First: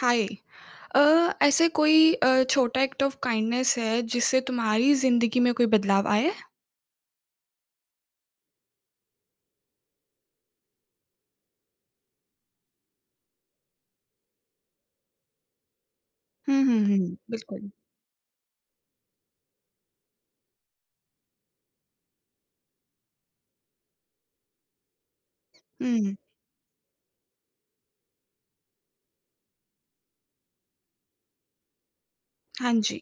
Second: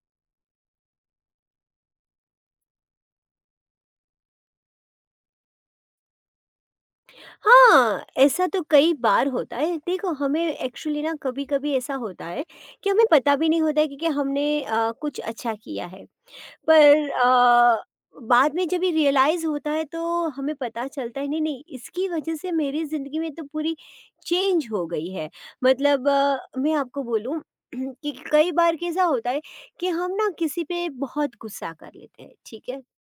हाय। ऐसे कोई छोटा एक्ट ऑफ काइंडनेस है जिससे तुम्हारी ज़िंदगी में कोई बदलाव आया है? हाँ, ऐसा तो कई बार होता है। देखो, हमें एक्चुअली ना कभी-कभी ऐसा होता है कि हमें पता भी नहीं होता है कि हमने कुछ अच्छा किया है। हुँ, हुँ, हुँ, पर बिल्कुल। बाद में जब ये रियलाइज़ होता है तो हमें पता चलता है नहीं, नहीं इसकी वजह से मेरी ज़िंदगी में तो पूरी चेंज हो गई है। मतलब हुँ, मैं आपको बोलूँ कि कई बार कैसा होता है कि हम ना किसी पे बहुत गुस्सा कर लेते हैं, ठीक हाँ है? जी।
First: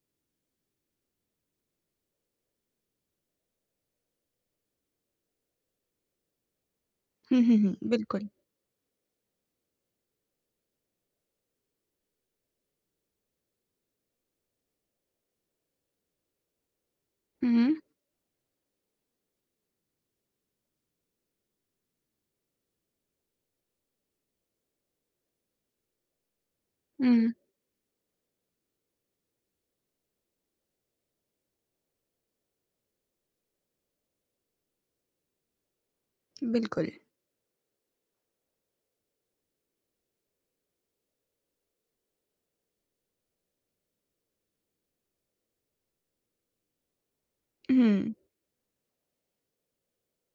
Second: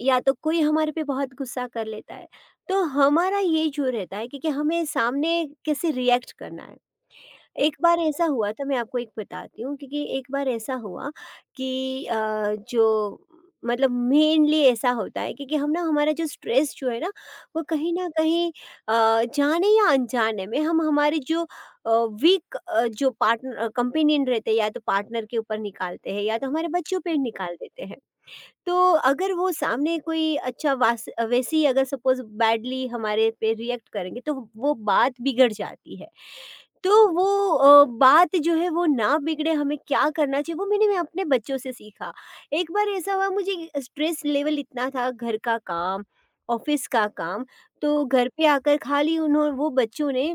या तो कोई हमारे पे बहुत गुस्सा कर लेता है, तो हमारा ये जो रहता है, क्योंकि हमें सामने कैसे रिएक्ट करना है। हुँ, हुँ, हुँ, एक बार ऐसा बिल्कुल। हुआ था, मैं आपको एक बताती हूँ, क्योंकि एक बार ऐसा हुआ कि जो मतलब मेनली ऐसा होता है क्योंकि हम ना हमारा जो स्ट्रेस जो है ना, वो हुँ, कहीं ना कहीं जाने या अनजाने में हम हमारे जो वीक जो पार्टनर कंपेनियन रहते हैं, या तो पार्टनर के ऊपर निकालते हैं या तो हमारे बच्चों पे हुँ, निकाल देते हैं। तो अगर वो सामने कोई अच्छा वास वैसे ही अगर सपोज़ बैडली हमारे पे रिएक्ट करेंगे तो वो बात बिगड़ जाती है। बिल्कुल। तो वो बात जो है वो ना बिगड़े, हमें क्या करना चाहिए, वो मैं अपने बच्चों से सीखा। एक बार ऐसा हुआ, मुझे स्ट्रेस लेवल इतना था, घर का काम, ऑफ़िस का काम। तो हुँ, घर पे आकर खाली उन्हों वो बच्चों ने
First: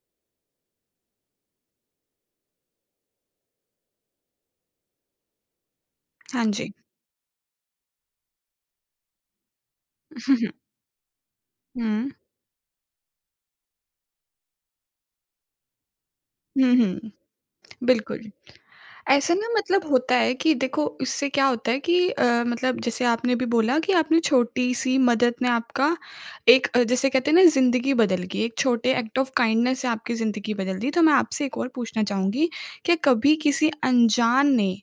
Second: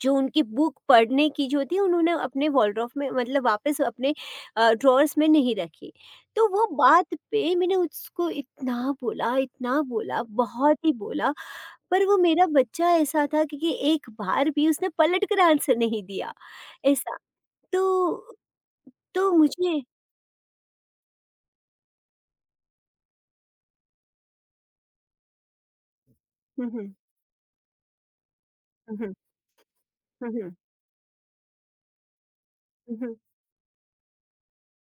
जो उनकी बुक पढ़ने की जो थी, उन्होंने अपने वॉलड्रॉफ में, मतलब वापस अपने ड्रॉअर्स में नहीं रखी। हाँ तो वो जी। बात पे मैंने उसको इतना बोला, बहुत ही बोला, हुँ, पर हुँ, वो मेरा बच्चा ऐसा था कि एक बार भी उसने पलट कर आंसर नहीं दिया, हुँ, हुँ, ऐसा। तो बिल्कुल। तो ऐसा ना मुझे मतलब होता है कि देखो इससे क्या होता है कि मतलब जैसे आपने भी बोला कि आपने छोटी-सी मदद ने आपका हुँ, एक हुँ, जैसे कहते हैं ना ज़िंदगी बदल गई, एक छोटे हुँ, हुँ, एक्ट ऑफ काइंडनेस से आपकी हुँ, हुँ, ज़िंदगी बदल दी। तो मैं आपसे एक और पूछना चाहूँगी, क्या हुँ, कभी किसी अनजान ने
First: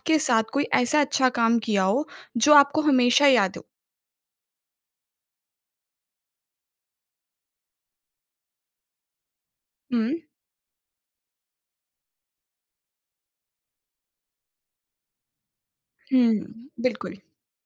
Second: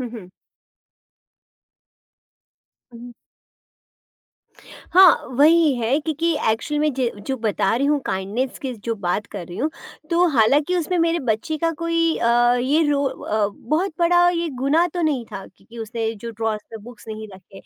हुँ, हुँ, साथ कोई ऐसा अच्छा काम किया हो जो आपको हुँ। हमेशा याद हो? हाँ, वही है क्योंकि एक्चुअल में ज जो बता रही हूँ, काइंडनेस की जो बात कर रही हूँ, हुँ, तो हालाँकि उसमें मेरे बच्चे का कोई बहुत बड़ा ये गुनाह तो नहीं था, क्योंकि उसने जो हुँ, ड्रॉर्स में बुक्स बिल्कुल। नहीं रखे।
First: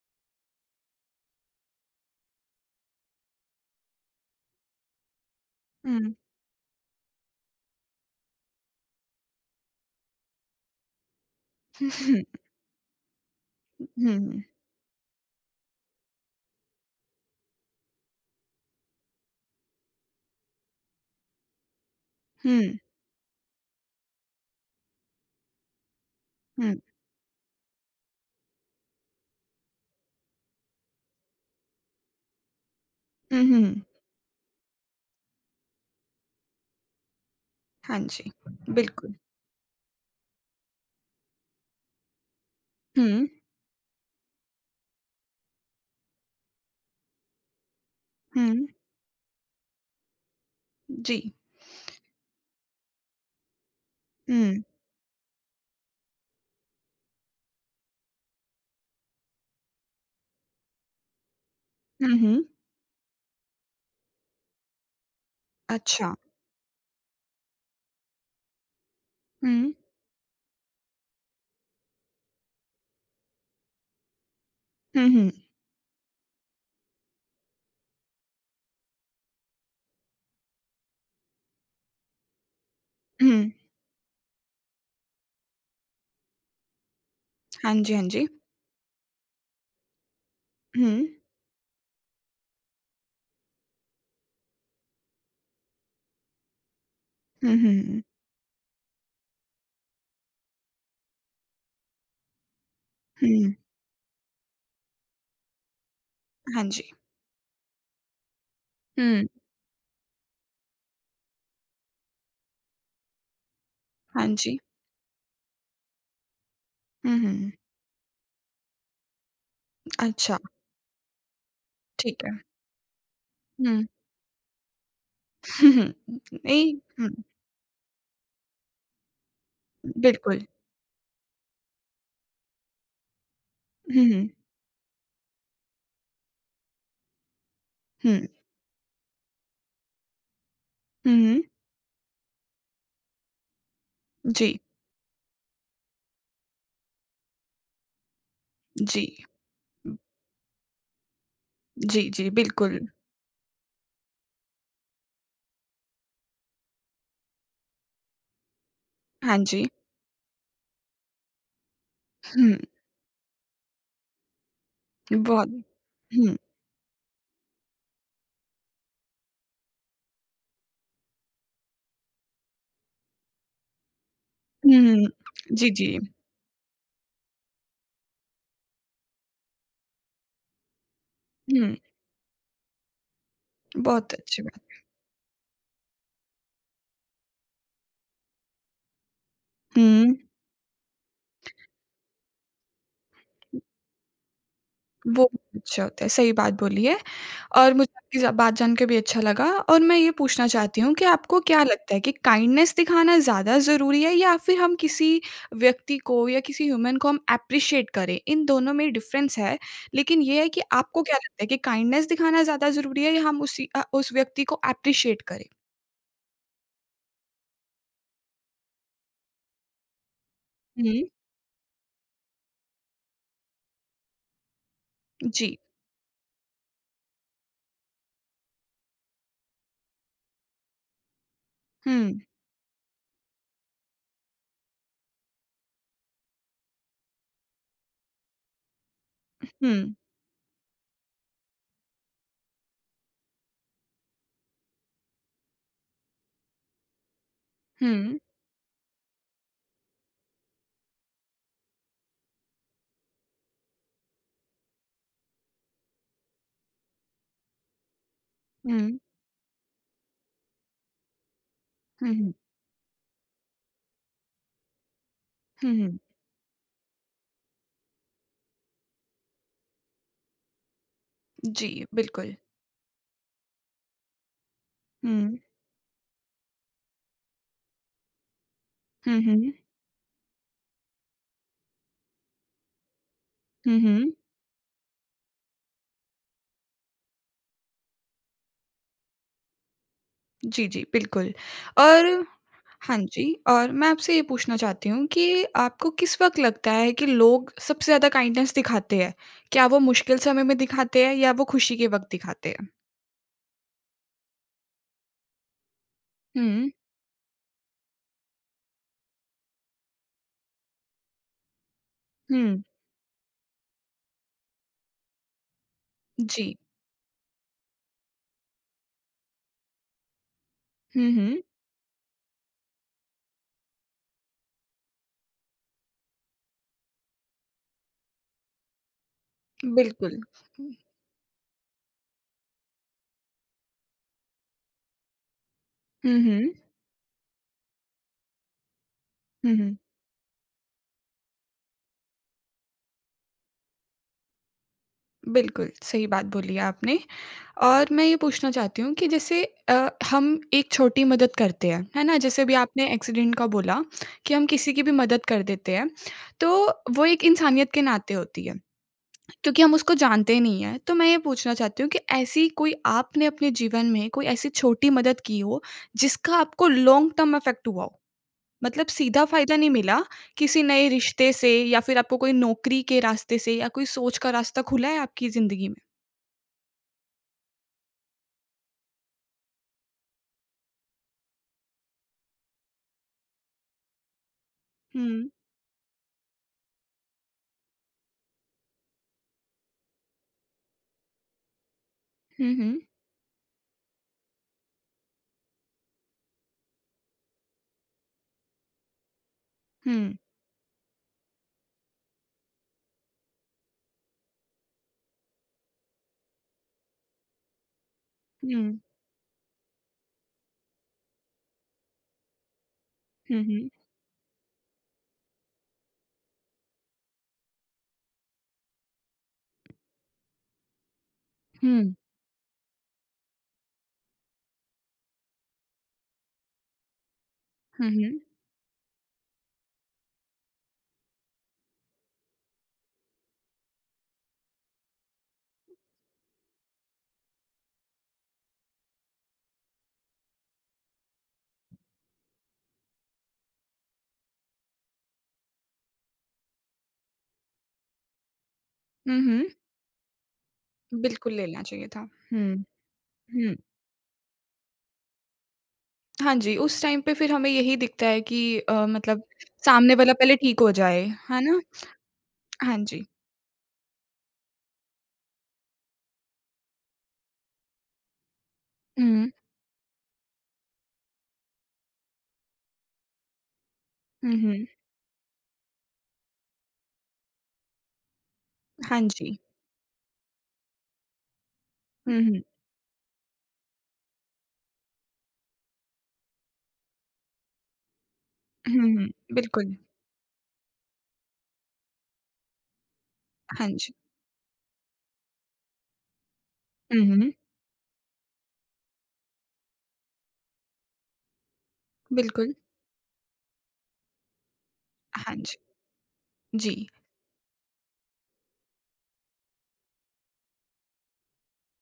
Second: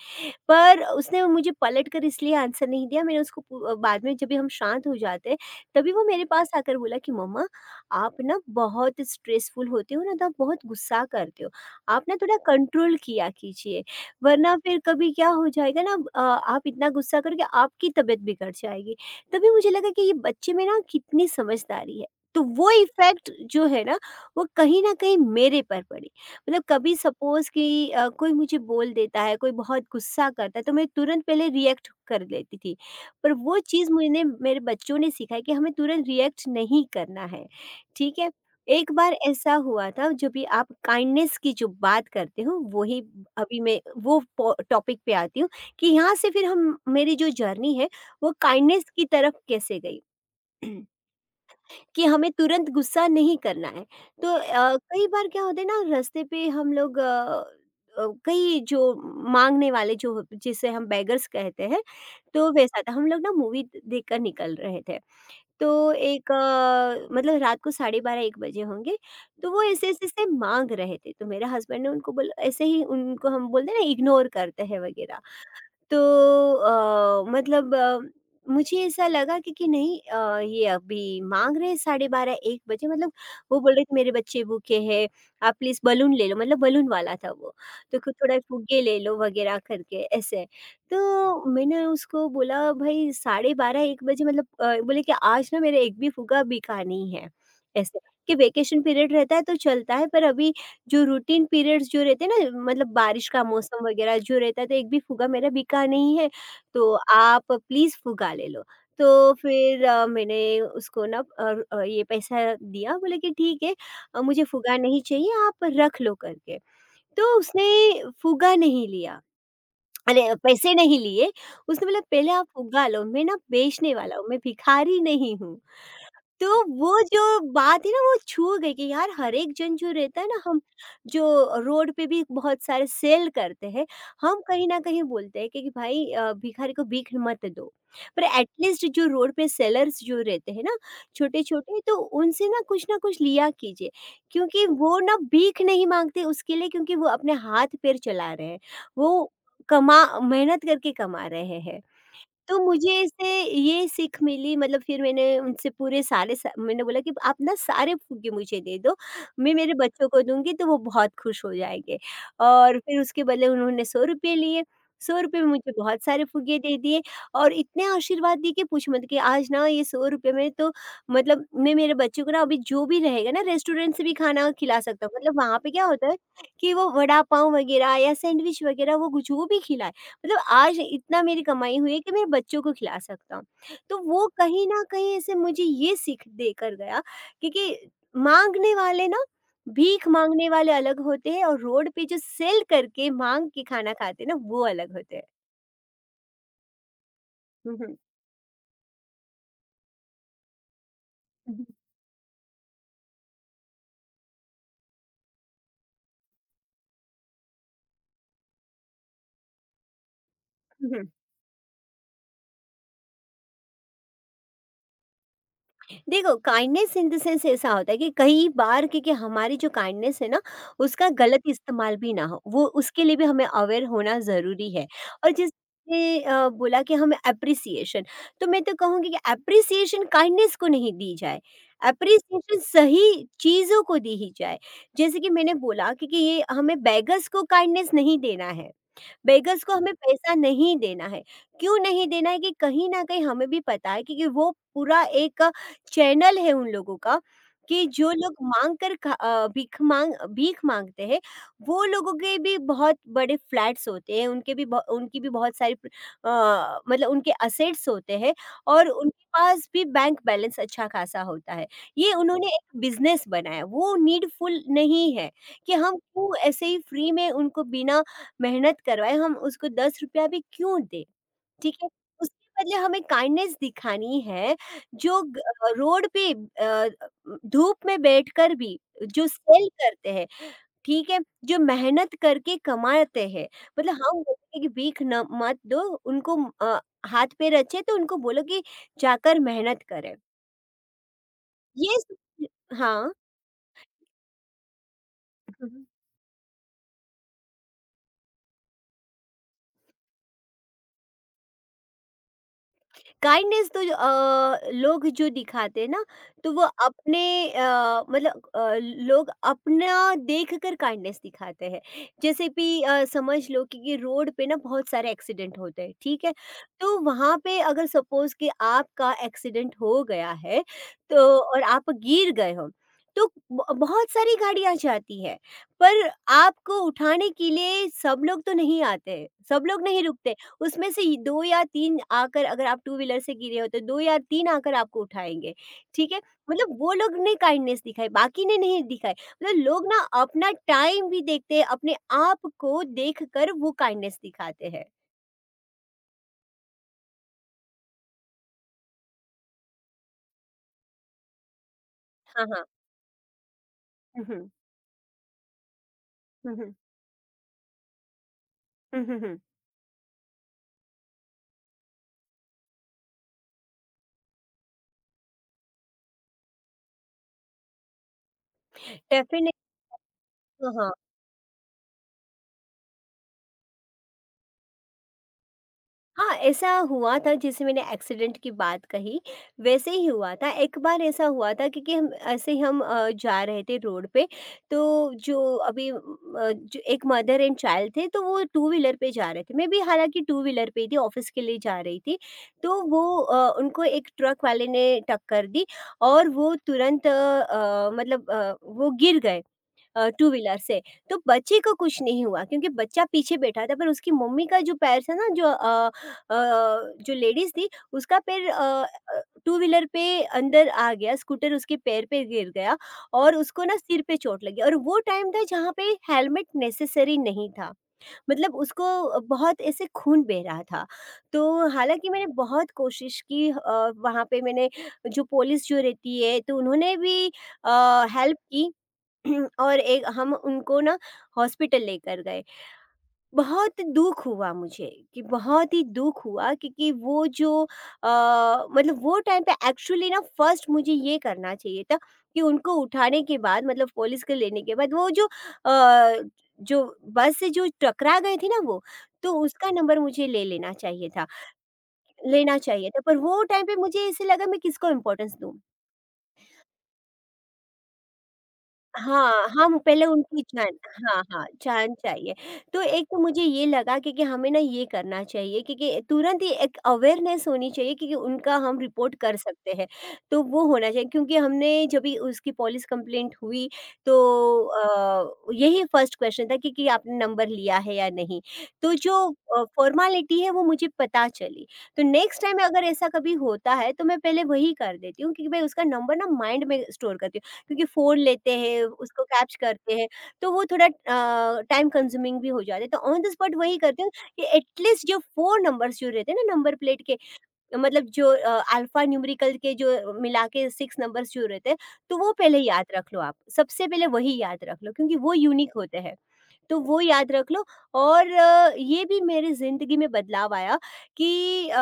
पर उसने मुझे पलटकर इसलिए आंसर नहीं दिया, मैंने उसको बाद में जब भी हम शांत हो जाते हैं, तभी हुँ, वो हुँ, मेरे पास आकर बोला कि मम्मा, आप ना बहुत स्ट्रेसफुल होते हो ना, तो आप बहुत गुस्सा करते हो। आप ना थोड़ा कंट्रोल किया कीजिए, हुँ, वरना फिर कभी क्या हो जाएगा ना, आप इतना गुस्सा करोगे, आपकी तबीयत बिगड़ जाएगी। तभी मुझे लगा कि ये बच्चे में ना कितनी समझदारी है। तो वो हुँ, इफ़ेक्ट जो है ना, वो कहीं न कहीं मेरे पर पड़ी। मतलब हुँ, कभी सपोज़ कि कोई मुझे बोल देता है, कोई बहुत गुस्सा करता है, तो मैं तुरंत पहले रिएक्ट कर लेती थी। पर हुँ, वो हुँ, चीज़ मैंने मेरे बच्चों ने सिखाई कि हमें तुरंत रिएक्ट नहीं करना है, हाँ ठीक है? जी, एक बार बिल्कुल। ऐसा हुआ था, जो भी आप काइंडनेस की जो बात करते हो वही हुँ, अभी मैं वो पो टॉपिक पे आती हूँ, कि यहाँ से फिर हम मेरी जो जर्नी है वो हुँ, काइंडनेस की तरफ कैसे गई। जी, कि हमें तुरंत गुस्सा नहीं करना है। तो हुँ। कई बार क्या होता है ना, रास्ते पे हम लोग कई जो माँगने वाले जो जिसे हम बेगर्स कहते हैं, हुँ, हुँ। तो वैसा था। हम लोग ना मूवी देखकर निकल रहे थे। तो अच्छा। एक मतलब रात को साढ़े 12-1 बजे होंगे, तो वो हुँ, ऐसे-ऐसे से माँग रहे थे। तो मेरे हस्बैंड ने उनको बोला, ऐसे ही उनको हम बोलते हैं ना, इग्नोर करते हैं हुँ, वगैरह। हुँ, तो मतलब मुझे ऐसा लगा कि नहीं, ये अभी मांग रहे हैं 12:30 1 बजे, मतलब हुँ। वो बोल रहे थे मेरे बच्चे भूखे हैं, आप प्लीज़ बलून ले लो, मतलब बलून वाला था वो। हाँ जी, तो हाँ खुद जी। थोड़ा फुग्गे ले लो वगैरह करके, ऐसे। हुँ, तो मैंने उसको बोला भाई 12:30 1 बजे मतलब बोले कि आज ना मेरा एक भी फुग्गा बिका नहीं है, हुँ, ऐसे। हुँ, कि वेकेशन पीरियड रहता है तो चलता है, पर अभी जो रूटीन पीरियड्स जो रहते हैं ना, मतलब बारिश का हुँ। मौसम वगैरह जो रहता है, तो एक भी फुगा मेरा बिका नहीं है, हाँ तो जी। आप प्लीज़ फुगा ले लो। हुँ, तो फिर मैंने उसको ना ये पैसा दिया, बोले कि ठीक है हाँ मुझे जी। फुगा नहीं चाहिए, आप रख लो करके। हुँ, तो हुँ। उसने फुगा नहीं लिया, अरे अच्छा, पैसे नहीं लिए। उसने बोला ठीक पहले है। आप फुगा लो, मैं ना हुँ, बेचने वाला हूँ, मैं भिखारी नहीं हूँ। हुँ, हुँ। तो नहीं वो हुँ, जो बात है ना, वो छू गई, कि यार हर एक जन जो रहता है ना, बिल्कुल। हम जो रोड पे भी बहुत सारे सेल करते हैं, हुँ, हुँ, हम कहीं ना कहीं बोलते हैं कि भाई भिखारी को भीख मत दो, पर हुँ, एटलीस्ट जो रोड पे सेलर्स जो रहते हैं ना हुँ, छोटे हुँ। छोटे, तो उनसे ना कुछ लिया कीजिए, जी, क्योंकि वो ना भीख नहीं मांगते उसके लिए, क्योंकि वो अपने हाथ पैर चला रहे हैं, जी। वो कमा मेहनत करके कमा रहे हैं। जी, जी, तो बिल्कुल। मुझे इससे ये सीख मिली, मतलब फिर मैंने उनसे पूरे सारे सा मैंने बोला कि आप ना सारे फुग्गे मुझे दे दो, हाँ मैं जी। मेरे बच्चों को दूँगी तो वो बहुत खुश हो जाएँगे। हुँ, और फिर उसके बदले उन्होंने ₹100 लिए, ₹100 में बहुत मुझे बहुत सारे हुँ, फुग्गे दे दिए और इतने आशीर्वाद दिए कि पूछ मत, कि आज ना ये ₹100 में तो, मतलब मैं मेरे बच्चों को ना अभी जो भी रहेगा ना रेस्टोरेंट से भी खाना हुँ, खिला सकता हुँ। हूँ। मतलब वहाँ पे जी, क्या जी। होता है कि वो वड़ा पाव वगैरह या सैंडविच वगैरह वो जो भी खिलाए, मतलब आज इतना मेरी कमाई हुँ, हुई है कि मैं बच्चों को खिला सकता हूँ। तो बहुत वो अच्छी बात। कहीं न कहीं ऐसे मुझे ये सीख देकर गया, क्योंकि माँगने वाले ना भीख हुँ, माँगने वाले अलग होते हैं, और रोड पे जो सेल करके माँग के खाना खाते हैं ना, वो अलग होते हैं। वो अच्छा होता है, सही बात बोली है। और हुँ, मुझे हुँ। आपकी ज बात जान के भी अच्छा लगा और मैं ये पूछना चाहती हूँ कि आपको हुँ, क्या हुँ। लगता है कि काइंडनेस दिखाना ज़्यादा ज़रूरी है या फिर हम किसी व्यक्ति को या किसी ह्यूमन को हम एप्रिशिएट करें? इन दोनों में डिफ़रेंस है, लेकिन ये है कि हुँ, आपको हुँ। क्या लगता है कि काइंडनेस दिखाना ज़्यादा ज़रूरी है या हम उस व्यक्ति को एप्रिशिएट करें? देखो, काइंडनेस इन द सेंस ऐसा होता है कि कई बार, क्योंकि हमारी जो काइंडनेस है ना, हुँ, उसका गलत इस्तेमाल भी ना हो, वो उसके लिए भी हमें अवेयर होना ज़रूरी है। और जिस जी। ने, बोला कि हमें अप्रिसिएशन, तो मैं तो कहूँगी कि अप्रिसिएशन काइंडनेस को नहीं दी जाए, हुँ, अप्रिसिएशन सही चीज़ों को दी ही जाए। जैसे कि मैंने बोला कि, ये हमें बैगर्स को काइंडनेस नहीं देना है, बेगस हुँ, को हमें पैसा नहीं देना है। क्यों नहीं देना है, कि कहीं न कहीं हमें भी पता है, क्योंकि वो पूरा एक चैनल है उन लोगों का, कि जो हुँ, लोग माँग कर भीख माँग भीख माँगते हैं, वो लोगों के भी बहुत बड़े फ्लैट्स होते हैं, उनके भी बहु उनकी भी बहुत सारी मतलब उनके एसेट्स होते हैं, और हुँ, उनके पास भी बैंक बैलेंस अच्छा-खासा होता है। ये हुँ, हुँ, उन्होंने एक बिज़नेस बनाया, वो नीडफुल नहीं है हुँ, कि हम हुँ। क्यों ऐसे ही फ्री में उनको बिना मेहनत करवाएँ, हम उसको ₹10 भी क्यों दें? जी, ठीक है? बिल्कुल। उसके बदले हमें काइंडनेस दिखानी है, जो हुँ, रोड पे धूप में बैठकर भी हुँ, जो हुँ, सेल करते हैं, ठीक है? जो मेहनत करके कमाते हैं, हुँ, मतलब हुँ। हम बोलते हैं कि भीख न मत दो, उनको अ, हाथ पे रचे तो उनको बोलो कि जाकर मेहनत करें। जी, जी, बिल्कुल ये और स हाँ हाँ। जी, और मैं आपसे ये पूछना चाहती हूँ कि आपको किस वक़्त लगता है कि लोग सबसे ज़्यादा काइंडनेस दिखाते हैं? क्या वो मुश्किल समय में दिखाते हैं या वो खुशी के वक़्त दिखाते हैं? काइंडनेस तो जो, लोग जो दिखाते हैं ना, तो वो हुँ, अपने मतलब लोग अपना देखकर काइंडनेस दिखाते हैं। जैसे हुँ, कि समझ लो कि, रोड पे ना बहुत सारे एक्सीडेंट होते हैं, ठीक है? जी। तो वहाँ पे अगर सपोज कि आपका एक्सीडेंट हो गया है, हुँ, तो हुँ, और आप गिर गए हो, तो बहुत सारी गाड़ियां जाती है, पर आपको उठाने के लिए सब लोग तो नहीं आते, सब लोग नहीं बिल्कुल। रुकते। उसमें से ये 2 या 3 आकर, अगर आप टू व्हीलर से गिरे हो, तो 2 या 3 आकर आपको उठाएँगे, ठीक हुँ, है? हुँ, मतलब वो लोग ने काइंडनेस दिखाई, बाकी ने नहीं दिखाई। हुँ, मतलब हुँ। लोग ना अपना टाइम भी देखते हैं, अपने आप को देखकर वो काइंडनेस दिखाते हैं। बिल्कुल, सही बात बोली आपने और मैं ये पूछना चाहती हूँ कि जैसे हम एक छोटी मदद करते हैं, है ना? जैसे हाँ, अभी हाँ। आपने एक्सीडेंट का बोला हुँ, कि हम हुँ। किसी की भी मदद कर देते हैं, तो हुँ, हुँ। वो एक इंसानियत के नाते होती है, हुँ, हुँ, हुँ। क्योंकि हम उसको जानते ही नहीं हैं। तो मैं ये पूछना चाहती हूँ कि ऐसी कोई आपने अपने जीवन में कोई ऐसी छोटी मदद की हो, जिसका आपको लॉन्ग टर्म इफ़ेक्ट हुआ हो? मतलब सीधा डेफ़िने फ़ायदा नहीं मिला, किसी नए रिश्ते से या फिर आपको कोई नौकरी के रास्ते से या कोई सोच का रास्ता खुला है आपकी ज़िंदगी में? हाँ, ऐसा हुआ था जैसे मैंने एक्सीडेंट की बात कही, वैसे ही हुआ था। एक बार ऐसा हुआ था क्योंकि हम ऐसे ही जा रहे थे रोड पे, तो हुँ। जो एक मदर एंड चाइल्ड थे, तो वो टू व्हीलर पे जा रहे थे। मैं भी हालाँकि टू व्हीलर पे ही थी, ऑफ़िस के लिए जा रही थी। हुँ, तो हुँ। उनको एक ट्रक वाले ने टक्कर दी और वो तुरंत अ, अ, मतलब अ, वो गिर गए। हुँ। टू व्हीलर से। तो बच्चे को कुछ नहीं हुआ क्योंकि बच्चा पीछे बैठा था पर उसकी मम्मी का जो पैर था ना अ, जो लेडीज़ थी, उसका पैर हुँ। टू व्हीलर पे अंदर आ गया, स्कूटर उसके पैर पे गिर गया और हुँ, उसको हुँ। ना सिर पे चोट लगी और वो टाइम था जहाँ पे हेलमेट नेसेसरी नहीं था। मतलब उसको बहुत ऐसे खून बह रहा था। तो हुँ। हालाँकि मैंने बहुत कोशिश की, वहाँ पे मैंने जो पुलिस जो रहती है तो उन्होंने भी हुँ, हुँ। हेल्प की। और एक हम उनको ना हॉस्पिटल लेकर गए। बहुत दुःख हुआ मुझे कि बहुत ही दुःख हुआ क्योंकि वो जो अ, मतलब वो टाइम पे एक्चुअली ना फ़र्स्ट मुझे ये करना चाहिए था कि उनको उठाने के बाद मतलब पुलिस को लेने के बाद वो जो बस से जो टकरा गए थे ना वो, हुँ, तो हुँ। उसका नंबर मुझे ले लेना चाहिए था, बिल्कुल लेना चाहिए था। हुँ, लेना चाहिए था। पर वो हुँ। टाइम पे मुझे ऐसे लगा मैं किसको इम्पोर्टेंस दूँ? हाँ जी, उस टाइम पे फिर हमें यही दिखता है कि मतलब हाँ, हम सामने पहले वाला पहले उनकी ठीक हो जान। जाए, हाँ, है हाँ, ना? जान चाहिए। हाँ तो जी। एक तो मुझे ये लगा कि हमें ना ये करना चाहिए क्योंकि तुरंत ही एक अवेयरनेस होनी चाहिए क्योंकि उनका हम रिपोर्ट हुँ। कर सकते हैं। तो वो होना चाहिए क्योंकि हमने जब भी उसकी पुलिस कंप्लेंट हुई तो हुँ, हुँ। यही फर्स्ट क्वेश्चन था कि आपने नंबर लिया है या नहीं? तो हाँ जो जी। फॉर्मेलिटी है वो मुझे पता चली। तो हुँ, नेक्स्ट हुँ। टाइम अगर ऐसा कभी होता है तो मैं पहले वही कर देती हूँ क्योंकि मैं उसका नंबर ना माइंड में स्टोर करती हूँ। क्योंकि फ़ोन लेते हुँ, हैं, हुँ। उसको कैप्च बिल्कुल। करते हैं, तो वो थोड़ा टाइम कंज्यूमिंग भी हो जाता है। तो ऑन द स्पॉट हाँ वही जी। करते हैं कि एटलीस्ट जो 4 नंबर्स जो रहते हैं ना नंबर हुँ, प्लेट के, हुँ। मतलब जो अल्फ़ा न्यूमेरिकल के जो मिला के 6 नंबर्स जो रहते हैं, तो वो बिल्कुल। पहले याद रख लो आप। सबसे पहले वही याद रख लो क्योंकि वो हाँ जी। यूनिक होते हैं। जी। तो वो याद रख लो और ये भी मेरी ज़िंदगी में बदलाव आया कि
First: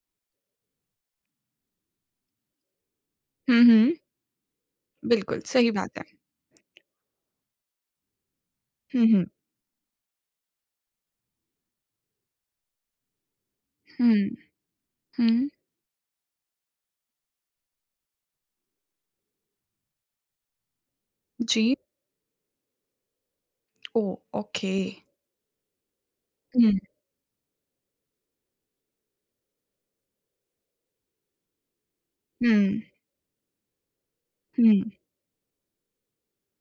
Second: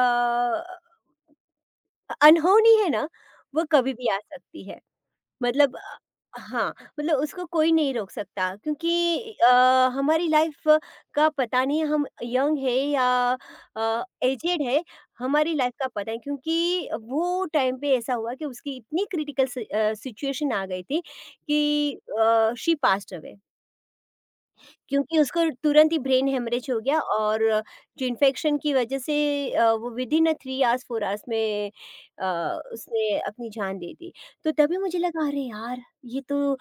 अनहोनी है ना, हुँ, वो कभी हुँ। भी आ सकती है। बिल्कुल, सही मतलब बात है। हाँ, मतलब उसको कोई नहीं रोक सकता हुँ, हुँ। क्योंकि अ, हमारी लाइफ का पता नहीं हम यंग है या हुँ, एजेड है, हुँ। हमारी लाइफ का पता नहीं क्योंकि वो टाइम पे ऐसा हुआ कि उसकी इतनी क्रिटिकल सिचुएशन आ गई थी जी। कि she passed away. Oh! Okay. क्योंकि उसको तुरंत ही ब्रेन हेमरेज हुँ, हो गया और जो इन्फेक्शन की वजह से वो विदिन अ 3 आवर्स 4 आवर्स में अ, हुँ, उसने अपनी जान दे दी। तो हुँ, तभी मुझे लगा अरे यार! ये तो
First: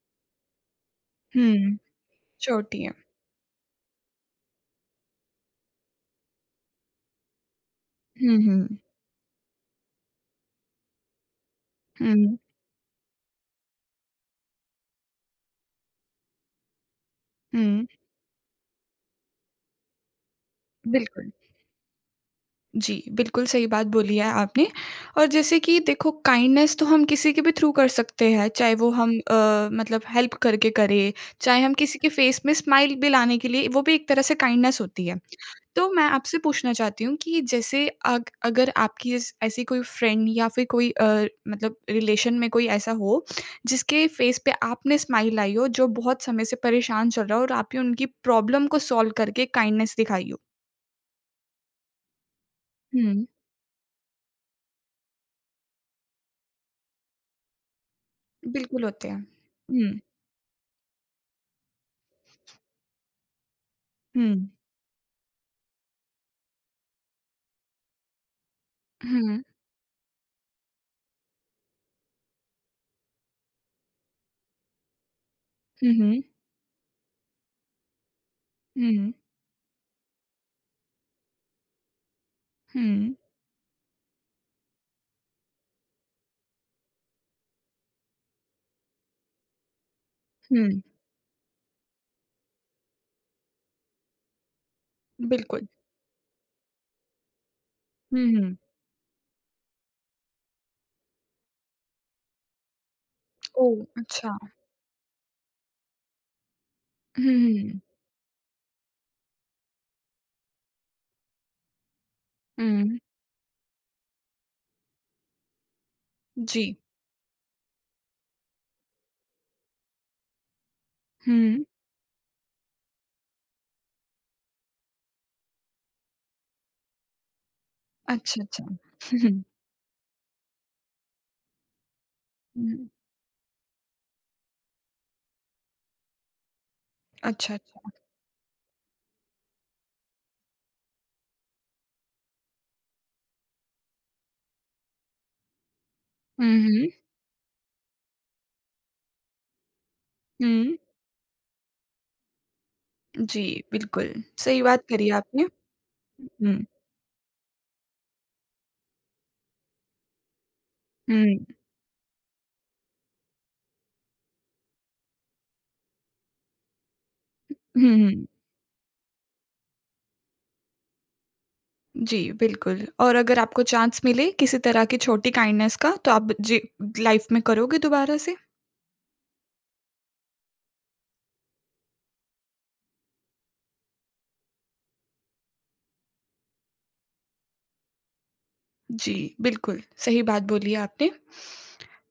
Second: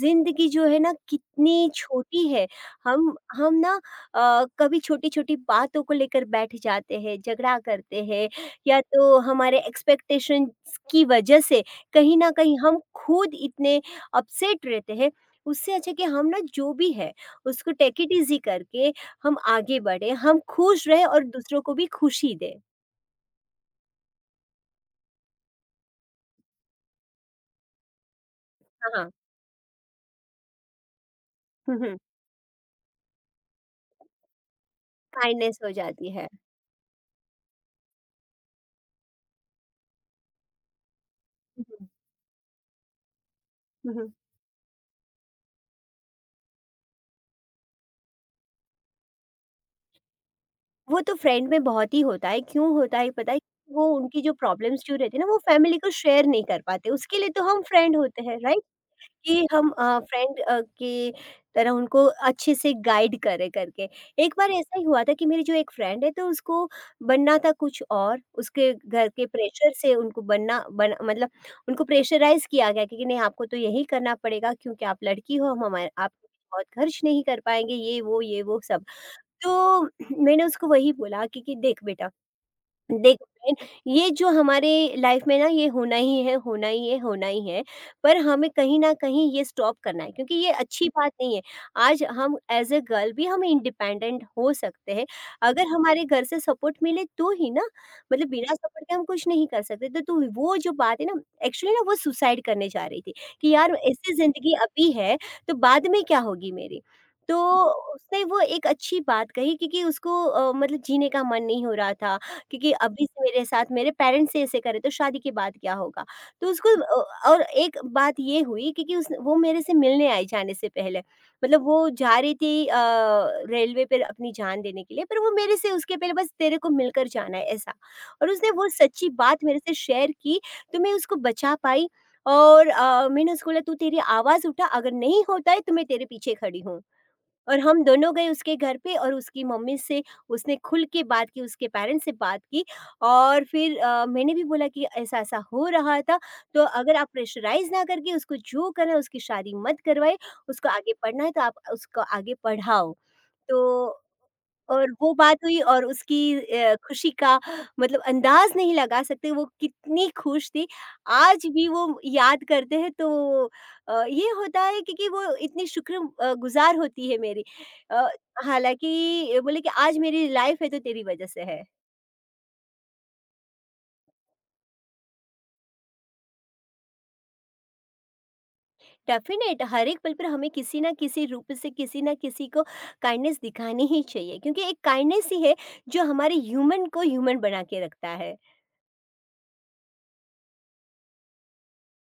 ज़िंदगी जो है ना कितनी हुँ। छोटी है। छोटी है। हम ना कभी छोटी-छोटी बातों को लेकर बैठ जाते हैं, झगड़ा करते हैं हुँ, हुँ। या तो हमारे एक्सपेक्टेशंस की वजह से कहीं न हुँ, कहीं हम खुद इतने अपसेट रहते हैं। उससे अच्छा कि हम ना जो भी है उसको हुँ। टेक इट इजी करके हम आगे बढ़े, हम खुश रहें और बिल्कुल। दूसरों को भी खुशी दें। जी, बिल्कुल सही बात बोली है आपने और जैसे कि देखो काइंडनेस तो हम किसी के भी थ्रू कर सकते हैं, चाहे हाँ, वो हाँ। हम मतलब हेल्प करके करें, चाहे हम हुँ, हुँ। किसी के फेस में स्माइल भी लाने के लिए वो भी एक तरह से काइंडनेस होती है। काइंडनेस हो तो मैं जाती है। आपसे पूछना चाहती हूँ कि जैसे अग अगर आपकी इस ऐसी कोई फ्रेंड या फिर कोई हुँ, मतलब हुँ। रिलेशन में कोई ऐसा हो, हुँ, जिसके हुँ। फेस पे आपने स्माइल लाई हो, जो बहुत समय से परेशान चल रहा हो और आपने उनकी प्रॉब्लम को सॉल्व करके काइंडनेस दिखाई हो। वो तो फ्रेंड में बहुत ही होता है, क्यों होता है हुँ। पता है? वो उनकी जो प्रॉब्लम्स जो रहती है ना वो फैमिली को शेयर नहीं कर पाते, उसके लिए तो हम फ्रेंड होते हैं, राइट? बिल्कुल होते हैं। कि हम हुँ, फ्रेंड की तरह उनको अच्छे से गाइड करें करके। हुँ। एक बार ऐसा ही हुआ था कि मेरी जो एक फ्रेंड है तो उसको बनना था कुछ और, उसके घर हुँ, के हुँ, प्रेशर से उनको बनना बन मतलब उनको प्रेशराइज़ किया गया कि नहीं आपको तो यही करना पड़ेगा क्योंकि आप लड़की हो, हम हमारे आप हुँ, बहुत खर्च नहीं कर पाएँगे, ये वो सब। हुँ, तो मैंने उसको वही बोला कि देख बेटा, हुँ, देखो बहन, ये जो हमारे लाइफ में ना ये होना ही है, होना ही है, होना ही है, पर हमें कहीं न कहीं ये स्टॉप करना है क्योंकि ये हुँ, अच्छी बात नहीं है। आज हम एज़ अ गर्ल भी हम इंडिपेंडेंट हो सकते हैं, अगर बिल्कुल। हमारे घर से सपोर्ट मिले तो ही ना, हुँ, मतलब बिना हुँ। सपोर्ट के हम कुछ नहीं कर सकते। तो वो जो बात है ना, एक्चुअली ना वो सुसाइड करने जा रही थी कि यार ओह! ऐसी अच्छा। ज़िंदगी अभी है, तो बाद में क्या होगी मेरी? हुँ, तो हुँ, उसने वो एक अच्छी बात कही क्योंकि उसको मतलब जीने का मन नहीं हो रहा था क्योंकि हुँ, अभी से मेरे साथ मेरे पेरेंट्स ही ऐसे करे तो शादी के बाद क्या होगा? तो जी। उसको और एक बात ये हुई क्योंकि उस वो मेरे से मिलने आई जाने से पहले। मतलब हुँ, वो जा रही थी रेलवे पर अपनी जान देने के लिए पर वो मेरे से उसके पहले बस तेरे को मिलकर जाना है ऐसा। और अच्छा, उसने अच्छा। वो हुँ, सच्ची हुँ, बात मेरे से शेयर की तो मैं उसको बचा पाई और हुँ, मैंने उसको बोला तू तेरी आवाज़ उठा, अगर नहीं होता है तो मैं तेरे पीछे खड़ी हूँ। अच्छा, और हम अच्छा। दोनों गए उसके घर पे और उसकी मम्मी से उसने खुल के बात की, उसके पेरेंट्स से बात की और फिर मैंने भी बोला कि ऐसा-ऐसा हो रहा था, हुँ, तो हुँ। अगर आप प्रेशराइज़ ना करके उसको जो करना है उसकी शादी मत करवाएँ, उसको हुँ, आगे पढ़ना है तो आप उसको आगे पढ़ाओ। जी, तो बिल्कुल, सही बात और करी वो बात आपने। हुई और उसकी हुँ, खुशी का मतलब अंदाज़ नहीं लगा सकते वो कितनी खुश थी। आज हुँ, भी वो याद करते हैं तो ये होता है क्योंकि वो इतनी शुक्र गुज़ार होती है मेरी। हुँ, अ, हुँ। हालाँकि बोले कि आज मेरी लाइफ़ है तो तेरी वज़ह से है। जी, बिल्कुल और अगर आपको चांस मिले किसी तरह की छोटी काइंडनेस का तो आप जी लाइफ़ में करोगे दोबारा से? डेफ़िनेट हर एक पल पर हमें किसी न किसी रूप से किसी न किसी को काइंडनेस दिखानी ही चाहिए क्योंकि एक काइंडनेस ही है जो हमारे ह्यूमन को ह्यूमन बना के रखता है। जी, बिल्कुल, सही बात बोली है आपने।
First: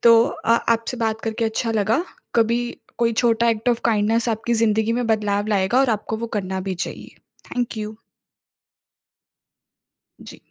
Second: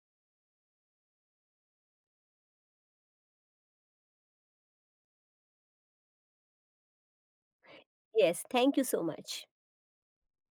तो आपसे बात करके अच्छा लगा, कभी कोई छोटा एक्ट ऑफ काइंडनेस आपकी ज़िंदगी में बदलाव लाएगा और आपको वो करना भी चाहिए। Thank you. Yes, thank you so much. Ji.